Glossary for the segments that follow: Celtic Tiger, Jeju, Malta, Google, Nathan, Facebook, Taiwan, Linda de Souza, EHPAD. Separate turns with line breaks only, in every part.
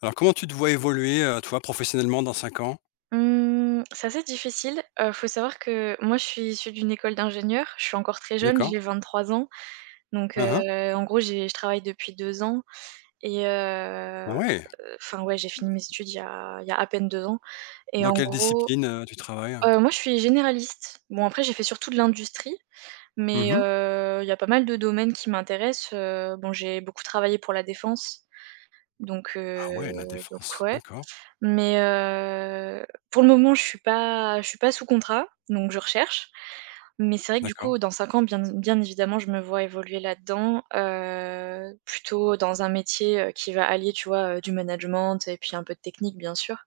Alors comment tu te vois évoluer, toi, professionnellement dans 5 ans?
Mmh, c'est assez difficile. Faut savoir que moi, je suis issue d'une école d'ingénieur. Je suis encore très jeune,
D'accord.
j'ai 23 ans. Donc,
Hein, hein.
en gros, j'ai je travaille depuis 2 ans et
Ah ouais!
enfin, ouais, j'ai fini mes études il y a à peine 2 ans et
Dans
en
quelle
gros,
discipline, tu travailles?
moi, je suis généraliste. Bon, après, j'ai fait surtout de l'industrie, mais,
Mmh.
il y a pas mal de domaines qui m'intéressent. Bon, j'ai beaucoup travaillé pour la défense, donc, heu,
Ah ouais, la
donc
défense.
ouais.
D'accord,
Mais pour le moment, je suis pas sous contrat, donc je recherche. Mais c'est vrai que du
d'accord.
coup, dans 5 ans, bien bien évidemment, je me vois évoluer là-dedans, plutôt dans un métier, qui va allier, tu vois, du management et puis un peu de technique, bien sûr.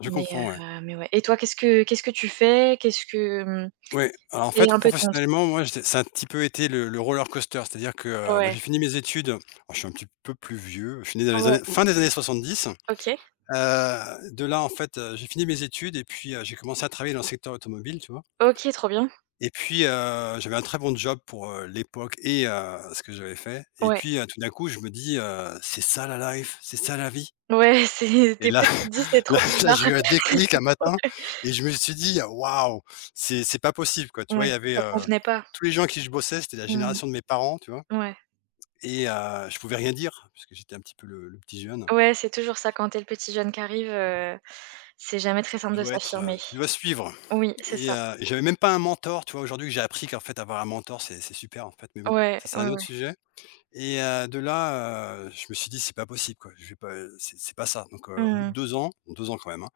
Je
Mais
comprends, ouais.
heu, mais ouais. Et toi, qu'est-ce que tu fais?
Ouais, alors en
Quel est
fait,
un peu ton truc?
professionnellement, moi, j'étais ça a un petit peu été le roller coaster. C'est-à-dire que, bah,
Ouais,
j'ai fini mes études. Alors je suis un petit peu plus vieux, je suis né dans les
ouais,
années fin des années 70.
OK.
De là, en fait, j'ai fini mes études et puis, j'ai commencé à travailler dans le secteur automobile, tu vois?
OK, trop bien.
Et puis, j'avais un très bon job pour, l'époque et ce que j'avais fait et
Ouais,
puis, tout d'un coup, je me dis: «C'est ça la life, c'est ça la vie».
ouais, c'est
Et
des
là
fois, tu te dis: «C'est
là
trop
là, j'ai
bizarre».
eu un déclic un matin et je me suis dit: «Waouh, c'est pas possible, quoi». Tu
Ouais,
vois? Il y avait,
ça te convenait pas.
tous les gens avec qui je bossais, c'était la
Mmh,
génération de mes parents, tu vois?
ouais.
Et je pouvais rien dire parce que j'étais un petit peu le petit jeune.
Ouais, c'est toujours ça quand tu le petit jeune qui arrive, c'est jamais très simple de s'affirmer.
Tu dois suivre
Oui, c'est
et
ça.
heu, et j'avais même pas un mentor, tu vois? Aujourd'hui, j'ai appris qu'en fait, avoir un mentor, c'est super, en fait, mais bon,
Ouais,
ça, c'est
ouais,
un autre
ouais.
sujet. Et de là, je me suis dit: «C'est pas possible quoi, je vais pas, c'est pas ça». Donc au bout de
Mmh,
2 ans, bon, 2 ans quand même, hein,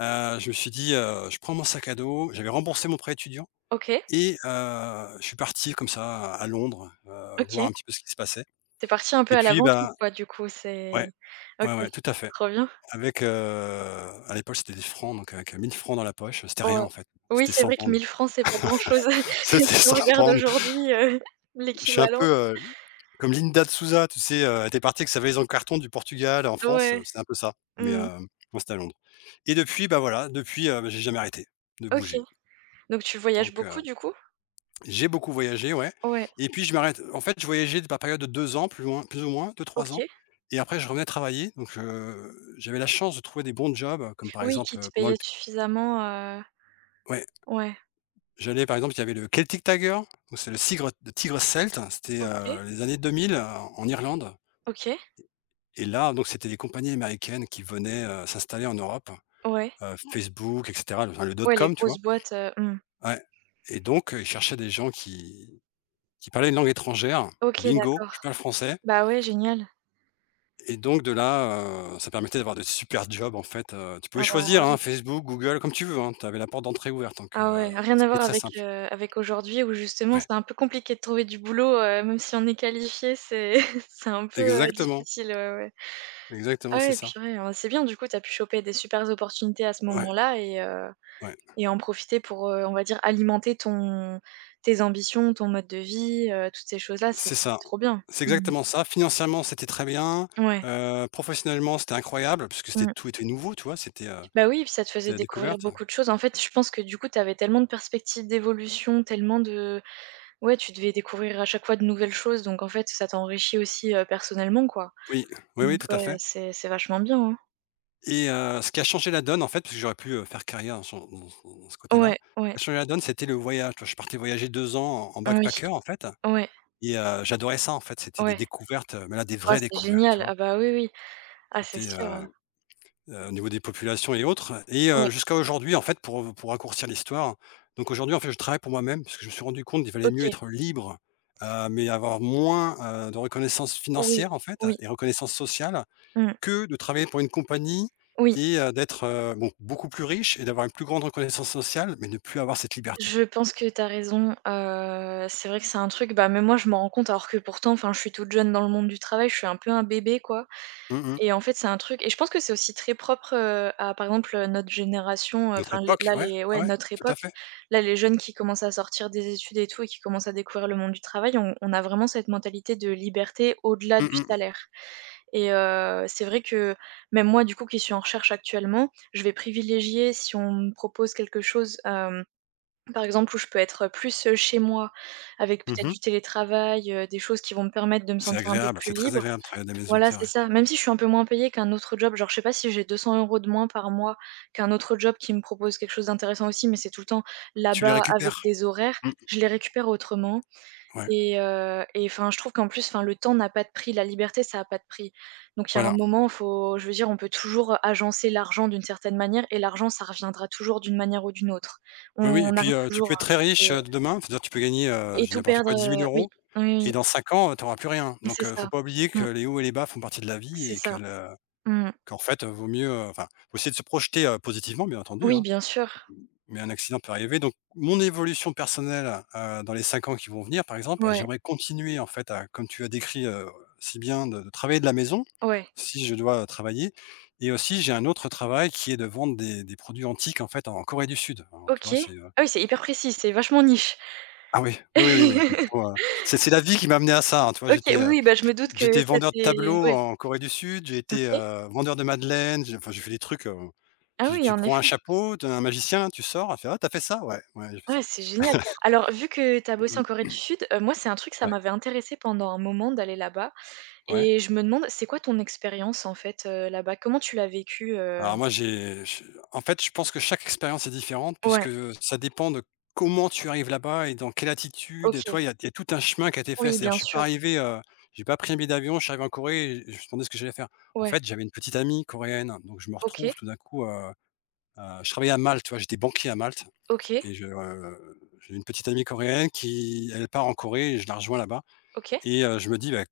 je me suis dit: «Je prends mon sac à dos». J'avais remboursé mon prêt étudiant
OK,
et je suis parti comme ça à Londres, voir
OK.
un petit peu ce qui se passait.
Tu es parti un peu
Et
à
puis
l'aventure
bah,
quoi du coup, c'est
ouais,
OK,
ouais, ouais, tout à fait.
trop bien.
Avec, heu, à l'époque, c'était des francs, donc avec, 1000 francs dans la poche, c'était rien
Ouais.
en fait,
Oui,
c'était
c'est
100
vrai que
pounds.
1000 francs c'est pas grand-chose
C'était
si on
100
regarde
pounds.
aujourd'hui,
Je suis un peu,
l'équivalent.
heu, comme Linda de Souza, tu sais, elle était partie avec sa valise en carton du Portugal en France,
Ouais.
c'était un peu ça, mais,
Mmh.
moi c'était à Londres. Et depuis, bah, voilà, depuis, j'ai jamais arrêté de
OK.
bouger.
Donc tu voyages
Donc,
beaucoup du coup?
j'ai beaucoup voyagé, ouais.
Ouais,
Et puis je m'arrête en fait, je voyageais par période de 2 ans, plus loin plus ou moins, deux trois ans,
OK.
et après je revenais travailler. Donc, j'avais la chance de trouver des bons jobs comme par
Oui, qui
exemple,
te
pendant
payaient
le
suffisamment, heu
ouais,
ouais.
j'allais par exemple, il y avait le Celtic Tiger. Donc c'est le tigre celte, c'était,
OK,
les années 2000 en Irlande.
OK.
Et là, donc c'était des compagnies américaines qui venaient, s'installer en Europe,
Ouais.
Facebook et cetera, le
Ouais, les
dot-com, tu
grosses
vois?
boîtes, mmh.
Ouais. Et donc ils cherchaient des gens qui parlaient une langue étrangère.
OK,
Bingo, je
d'accord.
parle français.
Bah, ouais, génial.
Et donc de là, ça permettait d'avoir de super jobs en fait, tu pouvais
Ah bah,
choisir,
ouais.
hein, Facebook, Google, comme tu veux, hein, tu avais la porte d'entrée ouverte donc
Ah ouais, rien à
c'était
voir
très
avec,
simple.
heu, avec aujourd'hui où justement
Ouais,
c'est un peu compliqué de trouver du boulot, même si on est qualifié, c'est c'est un peu,
exactement,
difficile, ouais, ouais. Ah
exactement, c'est
ouais,
ça.
purée, ah, c'est bien du coup, tu as pu choper des supers opportunités à ce
Ouais,
moment-là et heu
ouais.
et en profiter pour, on va dire alimenter ton tes ambitions, ton mode de vie, toutes ces choses-là, c'est
C'est
c'est
ça.
trop bien.
C'est
Mmh.
exactement ça. Financièrement, c'était très bien.
Ouais.
Professionnellement, c'était incroyable parce que c'était
Mmh.
tout était nouveau, tu vois? C'était, heu,
Bah oui, puis ça te
c'était
faisait
la
découvrir
découverte.
beaucoup de choses. En fait, je pense que du coup, tu avais tellement de perspectives d'évolution, tellement de Ouais, tu devais découvrir à chaque fois de nouvelles choses, donc en fait, ça t'enrichit aussi, personnellement, quoi.
Oui, oui,
Donc
oui, tout à
ouais,
fait.
c'est vachement bien, hein.
Et ce qui a changé la donne, en fait, parce que j'aurais pu, faire carrière dans ce côté-là.
Ouais,
Ce
ouais,
qui a changé la donne, c'était le voyage, tu vois? Je partais voyager 2 ans en
oui,
backpacker, en fait.
ouais,
Et j'adorais ça, en fait. C'était des
ouais.
découvertes, mais là, des
Ah,
vraies
c'est
découvertes, tu
génial.
vois?
Ah bah, oui, oui. Ah, c'est
C'était,
sûr, hein.
euh, Au niveau des populations et autres. Et
Ouais,
jusqu'à aujourd'hui, en fait, pour raccourcir l'histoire, donc aujourd'hui, en fait, je travaille pour moi-même parce que je me suis rendu compte qu'il valait mieux
OK.
être libre, mais avoir moins, de reconnaissance
Oui,
financière, en fait
oui,
et reconnaissance sociale,
mmh,
que de travailler pour une compagnie
oui.
et d'être, bon, beaucoup plus riche et d'avoir une plus grande reconnaissance sociale, mais ne plus avoir cette liberté.
Je pense que t'as raison, c'est vrai que c'est un truc, bah, même moi, je m'en rends compte alors que pourtant, enfin, je suis toute jeune dans le monde du travail, je suis un peu un bébé, quoi.
Mmh.
Et en fait, c'est un truc et je pense que c'est aussi très propre, à par exemple, notre génération,
Notre
enfin les
époque,
là
ouais,
les
ouais,
ouais,
ouais,
notre
tout à
époque.
fait.
Là, les jeunes qui commencent à sortir des études et tout et qui commencent à découvrir le monde du travail, on a vraiment cette mentalité de liberté au-delà
Mmh
du
mh.
salaire et c'est vrai que même moi, du coup, qui suis en recherche actuellement, je vais privilégier si on me propose quelque chose, par exemple, où je peux être plus, chez moi avec peut-être
Mmh.
du télétravail, des choses qui vont me permettre de me
C'est
sentir un peu
agréable,
plus
c'est très
libre
agréable de travailler à la maison,
voilà,
c'est
c'est
vrai.
ça. Même si je suis un peu moins payée qu'un autre job, genre, je sais pas si j'ai 200 euros de moins par mois qu'un autre job qui me propose quelque chose d'intéressant aussi, mais c'est tout le temps
Tu les
là-bas avec
récupères.
des horaires,
Mmh,
je les récupère autrement
ouais,
et enfin, je trouve qu'en plus, enfin, le temps n'a pas de prix, la liberté, ça a pas de prix. Donc il y a un
voilà.
moment, faut je veux dire, on peut toujours agencer l'argent d'une certaine manière et l'argent, ça reviendra toujours d'une manière ou d'une autre. On
Oui, oui. Et
on arrive
puis, tu
toujours
peux
à
être très riche,
retrouver,
demain, c'est-à-dire tu peux gagner,
et
je dis
tout
n'importe
perdre,
quoi dix mille
oui,
euros,
oui,
et dans 5 ans, tu auras plus rien.
oui, c'est
Donc faut
ça.
pas oublier
Mmh,
que les hauts et les bas font partie de la
c'est
vie et que
ça.
le
Mmh.
qu'en fait, vaut mieux, enfin, faut essayer de se projeter, positivement bien entendu,
Oui,
hein,
bien sûr.
mais un accident peut arriver. Donc mon évolution personnelle, dans les 5 ans qui vont venir par exemple,
Ouais.
j'aimerais continuer en fait à comme tu as décrit, si bien de travailler de la maison,
Ouais,
si je dois, travailler, et aussi j'ai un autre travail qui est de vendre des produits antiques en fait en Corée du Sud. Alors tu
OK.
vois, c'est,
Ah oui, c'est hyper précis, c'est vachement niche.
ah oui, oui, oui, oui, oui, c'est la vie qui m'a amené à ça, hein, tu vois?
OK,
J'étais,
oui,
heu,
oui, bah, je me doute que
j'étais
ça
vendeur de
t'est
tableaux
ouais,
en Corée du Sud, j'ai été,
OK.
vendeur de madeleines, j'ai enfin j'ai fait des trucs,
Ah
tu
oui,
tu
en
prends un
effet.
chapeau, tu un magicien, tu sors, elle fait: «Ah, tu as fait ça?» «Ouais, ouais, j'ai fait
Ouais,
ça».
c'est génial. Alors vu que tu as bossé en
Mmh.
Corée du Sud, moi, c'est un truc, ça
Ouais,
m'avait intéressé pendant un moment d'aller là-bas
ouais.
et je me demande, c'est quoi ton expérience, en fait, là-bas? Comment tu l'as vécu?
Alors moi j'ai je en fait, je pense que chaque expérience est différente puisque,
Ouais,
ça dépend de comment tu arrives là-bas et dans quelle attitude et
OK.
toi, il y a tout un chemin qui a été fait.
Oui,
C'est-à-dire
bien
je suis pas
sûr.
arrivé, j'ai pas pris un billet d'avion, je suis arrivé en Corée et je me demandais ce que j'allais faire. En
Ouais.
fait, j'avais une petite amie coréenne, donc je me
OK,
retrouve tout d'un coup, je travaillais à Malte, tu vois? J'étais banquier à Malte
OK,
et j'ai une petite amie coréenne qui elle part en Corée et je la rejoins là-bas.
OK.
Et je me dis: «Bah,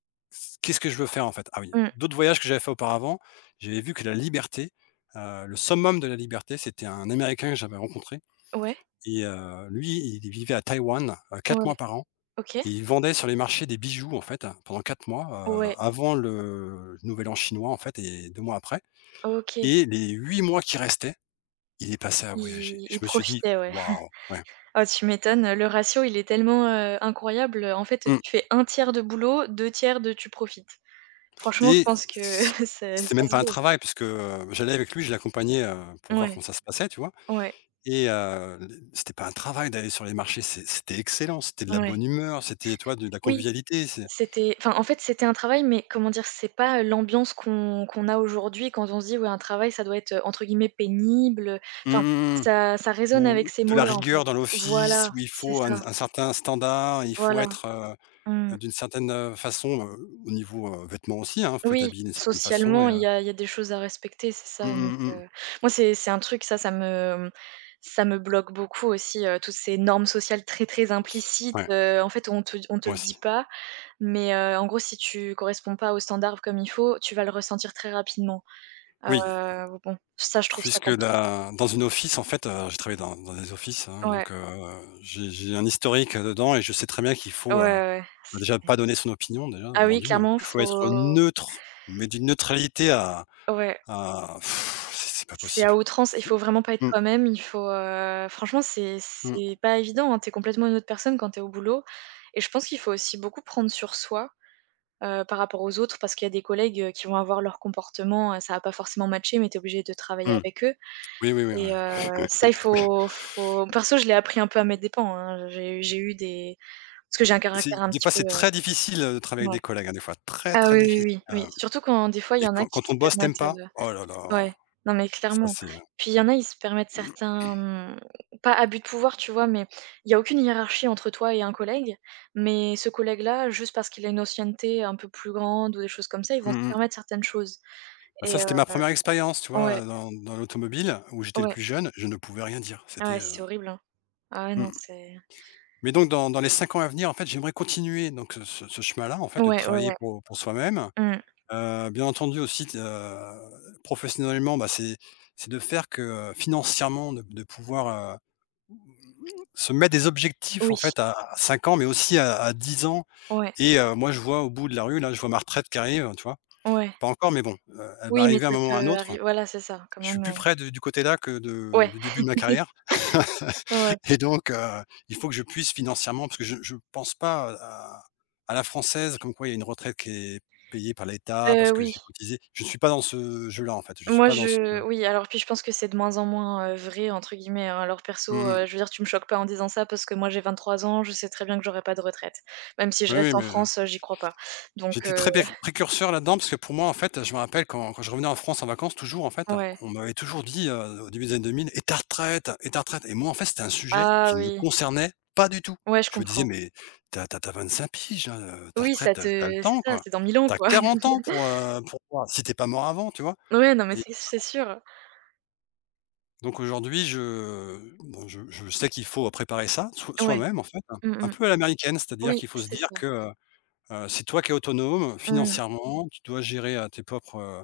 qu'est-ce que je veux faire, en fait?» Ah oui,
Mmh.
d'autres voyages que j'avais fait auparavant, j'avais vu que la liberté, le summum de la liberté, c'était un Américain que j'avais rencontré.
Ouais,
Et lui, il vivait à Taïwan, 4
ouais,
mois par an,
OK.
et il vendait sur les marchés des bijoux, en fait, pendant 4 mois,
Ouais,
avant le nouvel an chinois, en fait, et 2 mois après,
OK.
et les 8 mois qui restaient, il est passé à voyager.
Ils
Je
ils
me suis dit:
profitaient, ouais.
«Waouh!» Ouais,
Ah, tu m'étonnes, le ratio, il est tellement, incroyable. En fait,
mmh.
tu fais un tiers de boulot, deux tiers de tu profites. Franchement, je
Et
pense que
c
ça
c'était même
ça se
pas un
vaut.
travail puisque, j'allais avec lui, je l'accompagnais, pour voir
Ouais,
comment ça se passait, tu vois?
ouais,
Et c'était pas un travail d'aller sur les marchés, c'était excellent, c'était de la
ouais.
bonne humeur, c'était, toi de la
Oui,
convivialité, c'est.
c'était enfin, en fait, c'était un travail, mais comment dire? C'est pas l'ambiance qu'on a aujourd'hui quand on se dit: «Ouais, un travail, ça doit être, entre guillemets, pénible», enfin,
Mmh mh.
ça résonne avec
Ou
ces
de la
mots-là, en fait.
rigueur dans l'office
Voilà,
où il
c'est
faut un
ça,
un certain standard, il faut
voilà.
être,
Mmh.
d'une certaine, façon, au niveau, vêtements aussi, il faut être
Oui,
habillé d'une certaine façon et
socialement, il
heu
y a il y a des choses à respecter, c'est ça,
Mmh
donc
mh mh.
moi, c'est un truc, ça, ça me bloque beaucoup aussi, toutes ces normes sociales très, très implicites,
Ouais,
en fait, on te
moi
le dit
aussi.
pas, mais en gros, si tu corresponds pas aux standards comme il faut, tu vas le ressentir très rapidement.
Oui,
Bon, ça, je trouve ça
puisque
compliqué.
la dans une office, en fait, j'ai travaillé dans des offices, hein,
Ouais,
donc j'ai un historique dedans et je sais très bien qu'il
ouais,
faut,
ouais,
heu
ouais.
Bah,
C'est
déjà pas donner son opinion déjà,
ah
avant
oui,
d'une.
clairement,
Il faut être
faut
neutre, mais d'une neutralité à
ouais.
à pff, c'est pas
C'est à
possible.
outrance, il
C'est
faut vraiment pas être
Mmh,
toi-même, il faut, franchement c'est
mmh,
c'est pas évident, hein. Tu es complètement une autre personne quand tu es au boulot et je pense qu'il faut aussi beaucoup prendre sur soi, par rapport aux autres parce qu'il y a des collègues, qui vont avoir leur comportement, ça va pas forcément matcher mais tu es obligé de travailler
mmh.
avec eux
Oui, oui, oui,
et
oui.
ça il faut perso je l'ai appris un peu à mes dépens, hein. J'ai eu des parce que j'ai un
C'est
caractère un
des
petit
fois,
peu,
c'est très difficile, de travailler avec
ouais.
des collègues, hein, des fois très,
Ah
très
oui, oui,
difficile,
oui,
heu
oui, surtout quand des fois il y
et
en a
quand
qui
quand
se
ton boss t'aime
permettent,
pas, oh là là,
Ouais, non mais
ça
clairement.
c'est.
Puis il y en a, ils se permettent certains, pas abus de pouvoir, tu vois? Mais il y a aucune hiérarchie entre toi et un collègue, mais ce collègue-là, juste parce qu'il a une ancienneté un peu plus grande ou des choses comme ça, ils vont se
Mmh mh.
permettre certaines choses
Bah,
et
ça, c'était ma première expérience, tu vois,
ouais,
dans l'automobile où j'étais le
ouais,
plus jeune, je ne pouvais rien dire. C'était,
ouais, c'est horrible, hein. Ah ouais, non,
mmh
c'est
Mais donc dans les 5 ans à venir, en fait, j'aimerais continuer donc ce chemin-là, en fait, de
ouais, ouais,
travailler
ouais,
pour soi-même.
mmh,
Bien entendu aussi t professionnellement, bah, c'est de faire que, financièrement de pouvoir, heu, se mettre des objectifs
oui,
en fait à 5 ans, mais aussi à 10 ans.
ouais,
Et moi je vois au bout de la rue là, je vois ma retraite qui arrive, tu vois?
ouais.
Pas encore, mais bon, elle va
Oui, mais
arriver à un
ça
moment ou à un
peut
autre.
arriver. Voilà, c'est ça, quand
Je suis
même,
plus près de du côté là que de
ouais,
du début de ma carrière
ouais, ouais,
et donc il faut que je puisse financièrement parce que je pense pas à la française comme quoi il y a une retraite qui est payée par l'État parce que
oui.
j'ai cotisé. Je ne suis pas dans ce jeu là, en fait, je ne suis
Moi,
pas dans ce
je oui, alors puis je pense que c'est de moins en moins, «vrai» entre guillemets, hein. Alors perso,
mmh.
je veux dire, tu me choques pas en disant ça parce que moi j'ai 23 ans, je sais très bien que j'aurai pas de retraite. Même si je
Oui,
reste
oui,
en
mais
France, j'y crois pas. Donc
j'étais
heu,
très précurseur là-dedans parce que pour moi, en fait, je me rappelle quand je revenais en France en vacances toujours, en fait,
ouais.
on m'avait toujours dit, au début des années 2000: «Et ta retraite? Et ta retraite ?» Et moi, en fait, c'était un sujet
Ah
qui ne me
oui.
concernait pas du tout.
Ouais, je
Je me disais:
comprends.
«Mais t'as as tu 25 piges là, ta
Oui, ça
retraite, t'as tu le
te c'est
temps
ça,
quoi.
c'est dans 1000 ans,
T'as as
quoi.
40 ans pour voir si t'es pas mort avant», tu vois?
Ouais, non, mais
Et
c'est sûr.
donc aujourd'hui, je bon, je sais qu'il faut préparer ça,
Ouais.
soi-même en fait, hein,
Mmh
un
mh.
peu à l'américaine, c'est-à-dire
Oui,
qu'il faut se
c'est
dire
ça.
que, c'est toi qui es autonome
Mmh.
financièrement, tu dois gérer,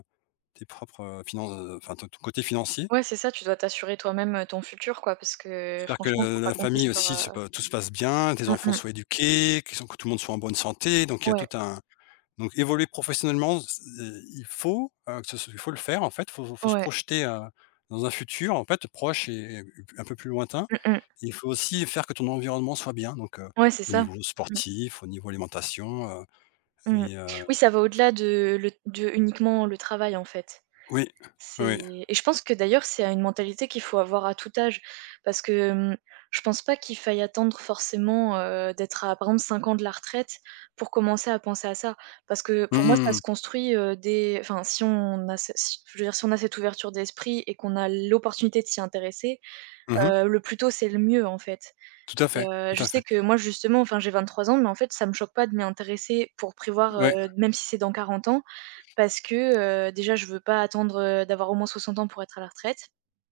tes propres, finan enfin ton côté financier.
Ouais, c'est ça, tu dois t'assurer toi-même, ton futur, quoi, parce que
Faire que
franchement, faut
la
pas
la
compter
famille
sur,
aussi se pa tout se passe bien, tes
mmh
enfants
mh.
soient éduqués, qu'ils sont que tout le monde soit en bonne santé, donc il y a
Ouais,
tout un donc évoluer professionnellement, c il faut, que ce soit il faut le faire en fait, faut se
ouais.
projeter, dans un futur en fait proche et un peu plus lointain.
Mmh mh.
Il faut aussi faire que ton environnement soit bien, donc
Ouais, c'est
au
ça.
niveau
Mmh.
sportif, au niveau alimentation,
Mmh.
et
Oui, ça va au-delà de le de uniquement le travail, en fait.
oui,
C'est
oui.
et je pense que d'ailleurs, c'est une mentalité qu'il faut avoir à tout âge parce que, je pense pas qu'il faille attendre forcément, d'être à, par exemple, 5 ans de la retraite pour commencer à penser à ça. Parce que pour moi, ça
Mmh.
se construit, dès enfin, si on a ce si je veux dire, si on a cette ouverture d'esprit et qu'on a l'opportunité de s'y intéresser,
Mmh.
le plus tôt, c'est le mieux, en fait.
Tout à
Et
fait, tout
je
à
sais
fait.
que moi justement, enfin j'ai 23 ans, mais en fait ça me choque pas de m'y intéresser pour prévoir,
Ouais,
même si c'est dans 40 ans, parce que, déjà je veux pas attendre, d'avoir au moins 60 ans pour être à la retraite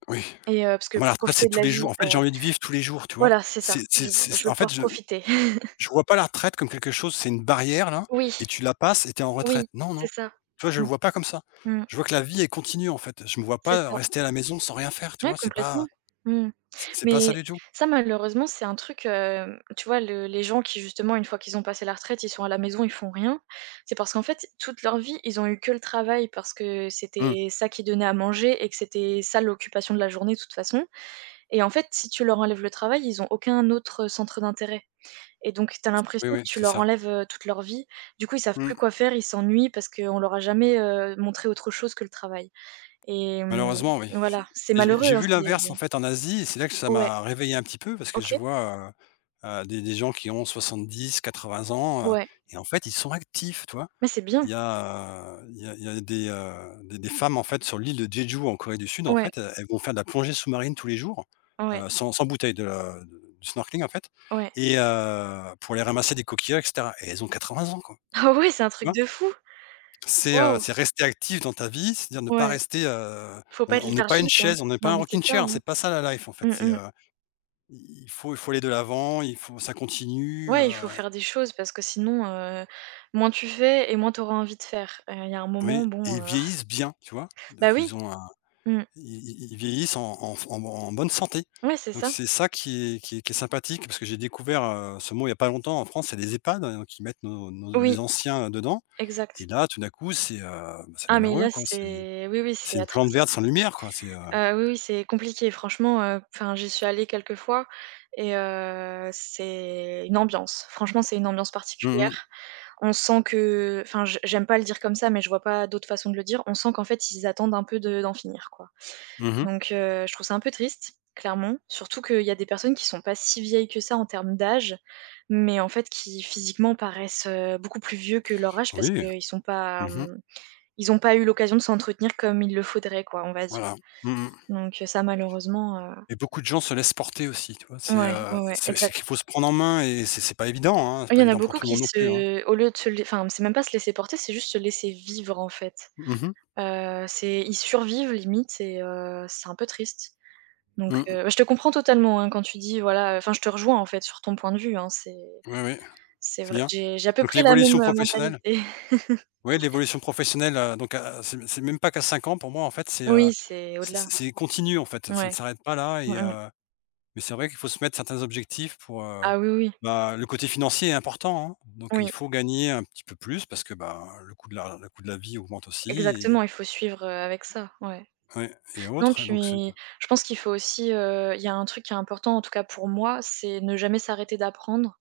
oui.
et parce que
Ah moi, la
pour
retraite, c'est
profiter de
tous
la
les jours.
vie,
En fait, j'ai envie de vivre tous les jours, tu vois?
voilà, c'est ça,
C'est
je
c'est
veux
c'est
je veux
en
pouvoir
fait,
profiter.
je vois pas la retraite comme quelque chose, c'est une barrière là
Oui,
et tu la passes et tu es en
oui,
retraite. Non,
c'est
non.
ça.
Tu vois, je
Mmh.
le vois pas comme ça.
Mmh.
Je vois que la vie est continue, en fait. Je me vois
C'est
pas
ça.
rester à la maison sans rien faire, tu
Ouais,
vois?
complètement. Mmh.
C'est pas ça
Mais
du tout.
ça, malheureusement, c'est un truc, tu vois, le les gens qui, justement, une fois qu'ils ont passé la retraite, ils sont à la maison, ils font rien. C'est parce qu'en fait, toute leur vie, ils ont eu que le travail parce que
Mmh.
c'était ça qui donnait à manger et que c'était ça l'occupation de la journée, de toute façon et en fait, si tu leur enlèves le travail, ils ont aucun autre centre d'intérêt et donc tu as
Oui,
l'impression que
oui,
tu
c'est
leur
ça.
enlèves, toute leur vie. Du coup, ils savent plus
Mmh.
quoi faire, ils s'ennuient parce qu'on leur a jamais, montré autre chose que le travail et
Malheureusement, oui.
voilà, c'est
Et J'ai
malheureux,
j'ai
hein,
vu l'inverse, en
c'est
fait, en Asie et c'est là que ça
ouais.
m'a réveillé un petit peu parce que je
OK,
vois, des gens qui ont 70-80 ans,
ouais.
et en fait, ils sont actifs, tu vois?
Mais c'est bien.
Il y a, il y a il y a des femmes, en fait, sur l'île de Jeju, en Corée du Sud, en
Ouais,
fait, elles vont faire de la plongée sous-marine tous les jours,
ouais,
sans bouteille, de la du snorkeling, en fait
ouais.
et pour aller ramasser des coquillages et cetera et elles ont 80 ans, quoi,
Ah ouais, c'est un
tu
truc
vois?
de fou. Wow,
C'est rester actif dans ta vie, c'est-à-dire ne pas
ouais.
rester,
Faut pas être
on n'est pas une
léthargique, hein.
chaise, on n'est
Non,
pas un
mais c'est
rocking
ça,
chair,
hein.
c'est pas ça la life, en fait, c'est,
Mmh mh.
il faut aller de l'avant, il faut ça continue,
Ouais, il faut faire des choses parce que sinon, moins tu fais et moins t'auras envie de faire. Il y a un moment,
oui et
bon,
ils vieillissent bien, tu vois?
bah
Donc
oui,
ils ont
mmh.
ils vieillissent en bonne santé.
Ouais, c'est
Donc
ça.
c'est ça qui est sympathique parce que j'ai découvert, ce mot il y a pas longtemps en France, c'est les EHPAD, hein, donc ils mettent nos nos
Oui,
les anciens, dedans
exact.
et là tout d'un coup c'est, bah, c'est
Ah mais là,
malheureux quoi,
c'est oui, oui, c'est
c'est une
atroce,
plante
hein.
verte sans lumière quoi, c'est,
Oui, oui, c'est compliqué franchement, enfin, j'y suis allée quelques fois et c'est une ambiance. Franchement, c'est une ambiance
mmh mh.
particulière. On sent que enfin, je j'aime pas le dire comme ça, mais je vois pas d'autre façon de le dire. On sent qu'en fait, ils attendent un peu de d'en finir, quoi.
Mmh.
Donc, je trouve ça un peu triste, clairement. Surtout qu'il y a des personnes qui sont pas si vieilles que ça en termes d'âge, mais en fait qui physiquement paraissent, beaucoup plus vieux que leur âge parce
Oui.
qu'ils sont pas,
Mmh.
ils ont pas eu l'occasion de s'entretenir comme il le faudrait, quoi, on va dire.
Voilà. Mmh.
Donc, ça malheureusement,
Et beaucoup de gens se laissent porter aussi, tu vois? C'est,
ouais, ouais, ouais,
c'est
exact.
qu'il faut se prendre en main et c'est pas évident, hein, c'est
Il y
pas
en a
évident pour
beaucoup
tout le
qui
monde non plus, hein.
se au lieu de se lai enfin, c'est même pas se laisser porter, c'est juste se laisser vivre, en fait.
Mmh mh.
C'est ils survivent limite et c'est un peu triste. Donc
Mmh.
bah, je te comprends totalement, hein, quand tu dis voilà, enfin je te rejoins en fait sur ton point de vue, hein, c'est
Oui, oui,
c'est
c'est
vrai.
bien.
J'ai à peu
Donc
près la
l'évolution
même,
professionnelle.
mentalité.
Oui, l'évolution professionnelle, donc à c'est même pas qu'à 5 ans pour moi, en fait, c'est,
Oui, c'est au-delà.
c'est continu, en fait, ça ne
Ouais.
s'arrête pas là
Mmh
et
mh.
mais c'est vrai qu'il faut se mettre certains objectifs pour,
Ah oui, oui.
bah, le côté financier est important, hein, donc il
Oui,
faut gagner un petit peu plus parce que, bah, le coût de la vie augmente aussi
exactement, il faut suivre, avec ça, ouais.
et ouais et
Non,
autres, donc c'est
puis je pense qu'il faut aussi, il y a un truc qui est important en tout cas pour moi, c'est ne jamais s'arrêter d'apprendre.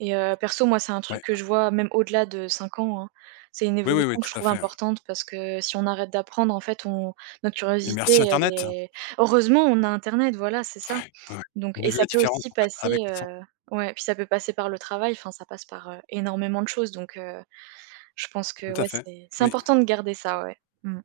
Et perso, moi, c'est un truc
ouais.
que je vois même au-delà de 5 ans, hein. C'est une
Oui, oui, oui,
évolution que
tout
je
à
trouve
fait
importante parce que si on arrête d'apprendre, en fait, on notre
et
curiosité,
merci
elle
internet.
est heureusement, on a internet, voilà, c'est ça.
Ouais,
Donc et
j'ai vu
ça
la
peut
différence,
aussi
en fait,
passer,
avec et sans.
ouais, puis ça peut passer par le travail, enfin, ça passe par, énormément de choses. Donc, je pense
Tout
que,
à
ouais,
fait,
c'est
oui.
important de garder ça, ouais. Mmh.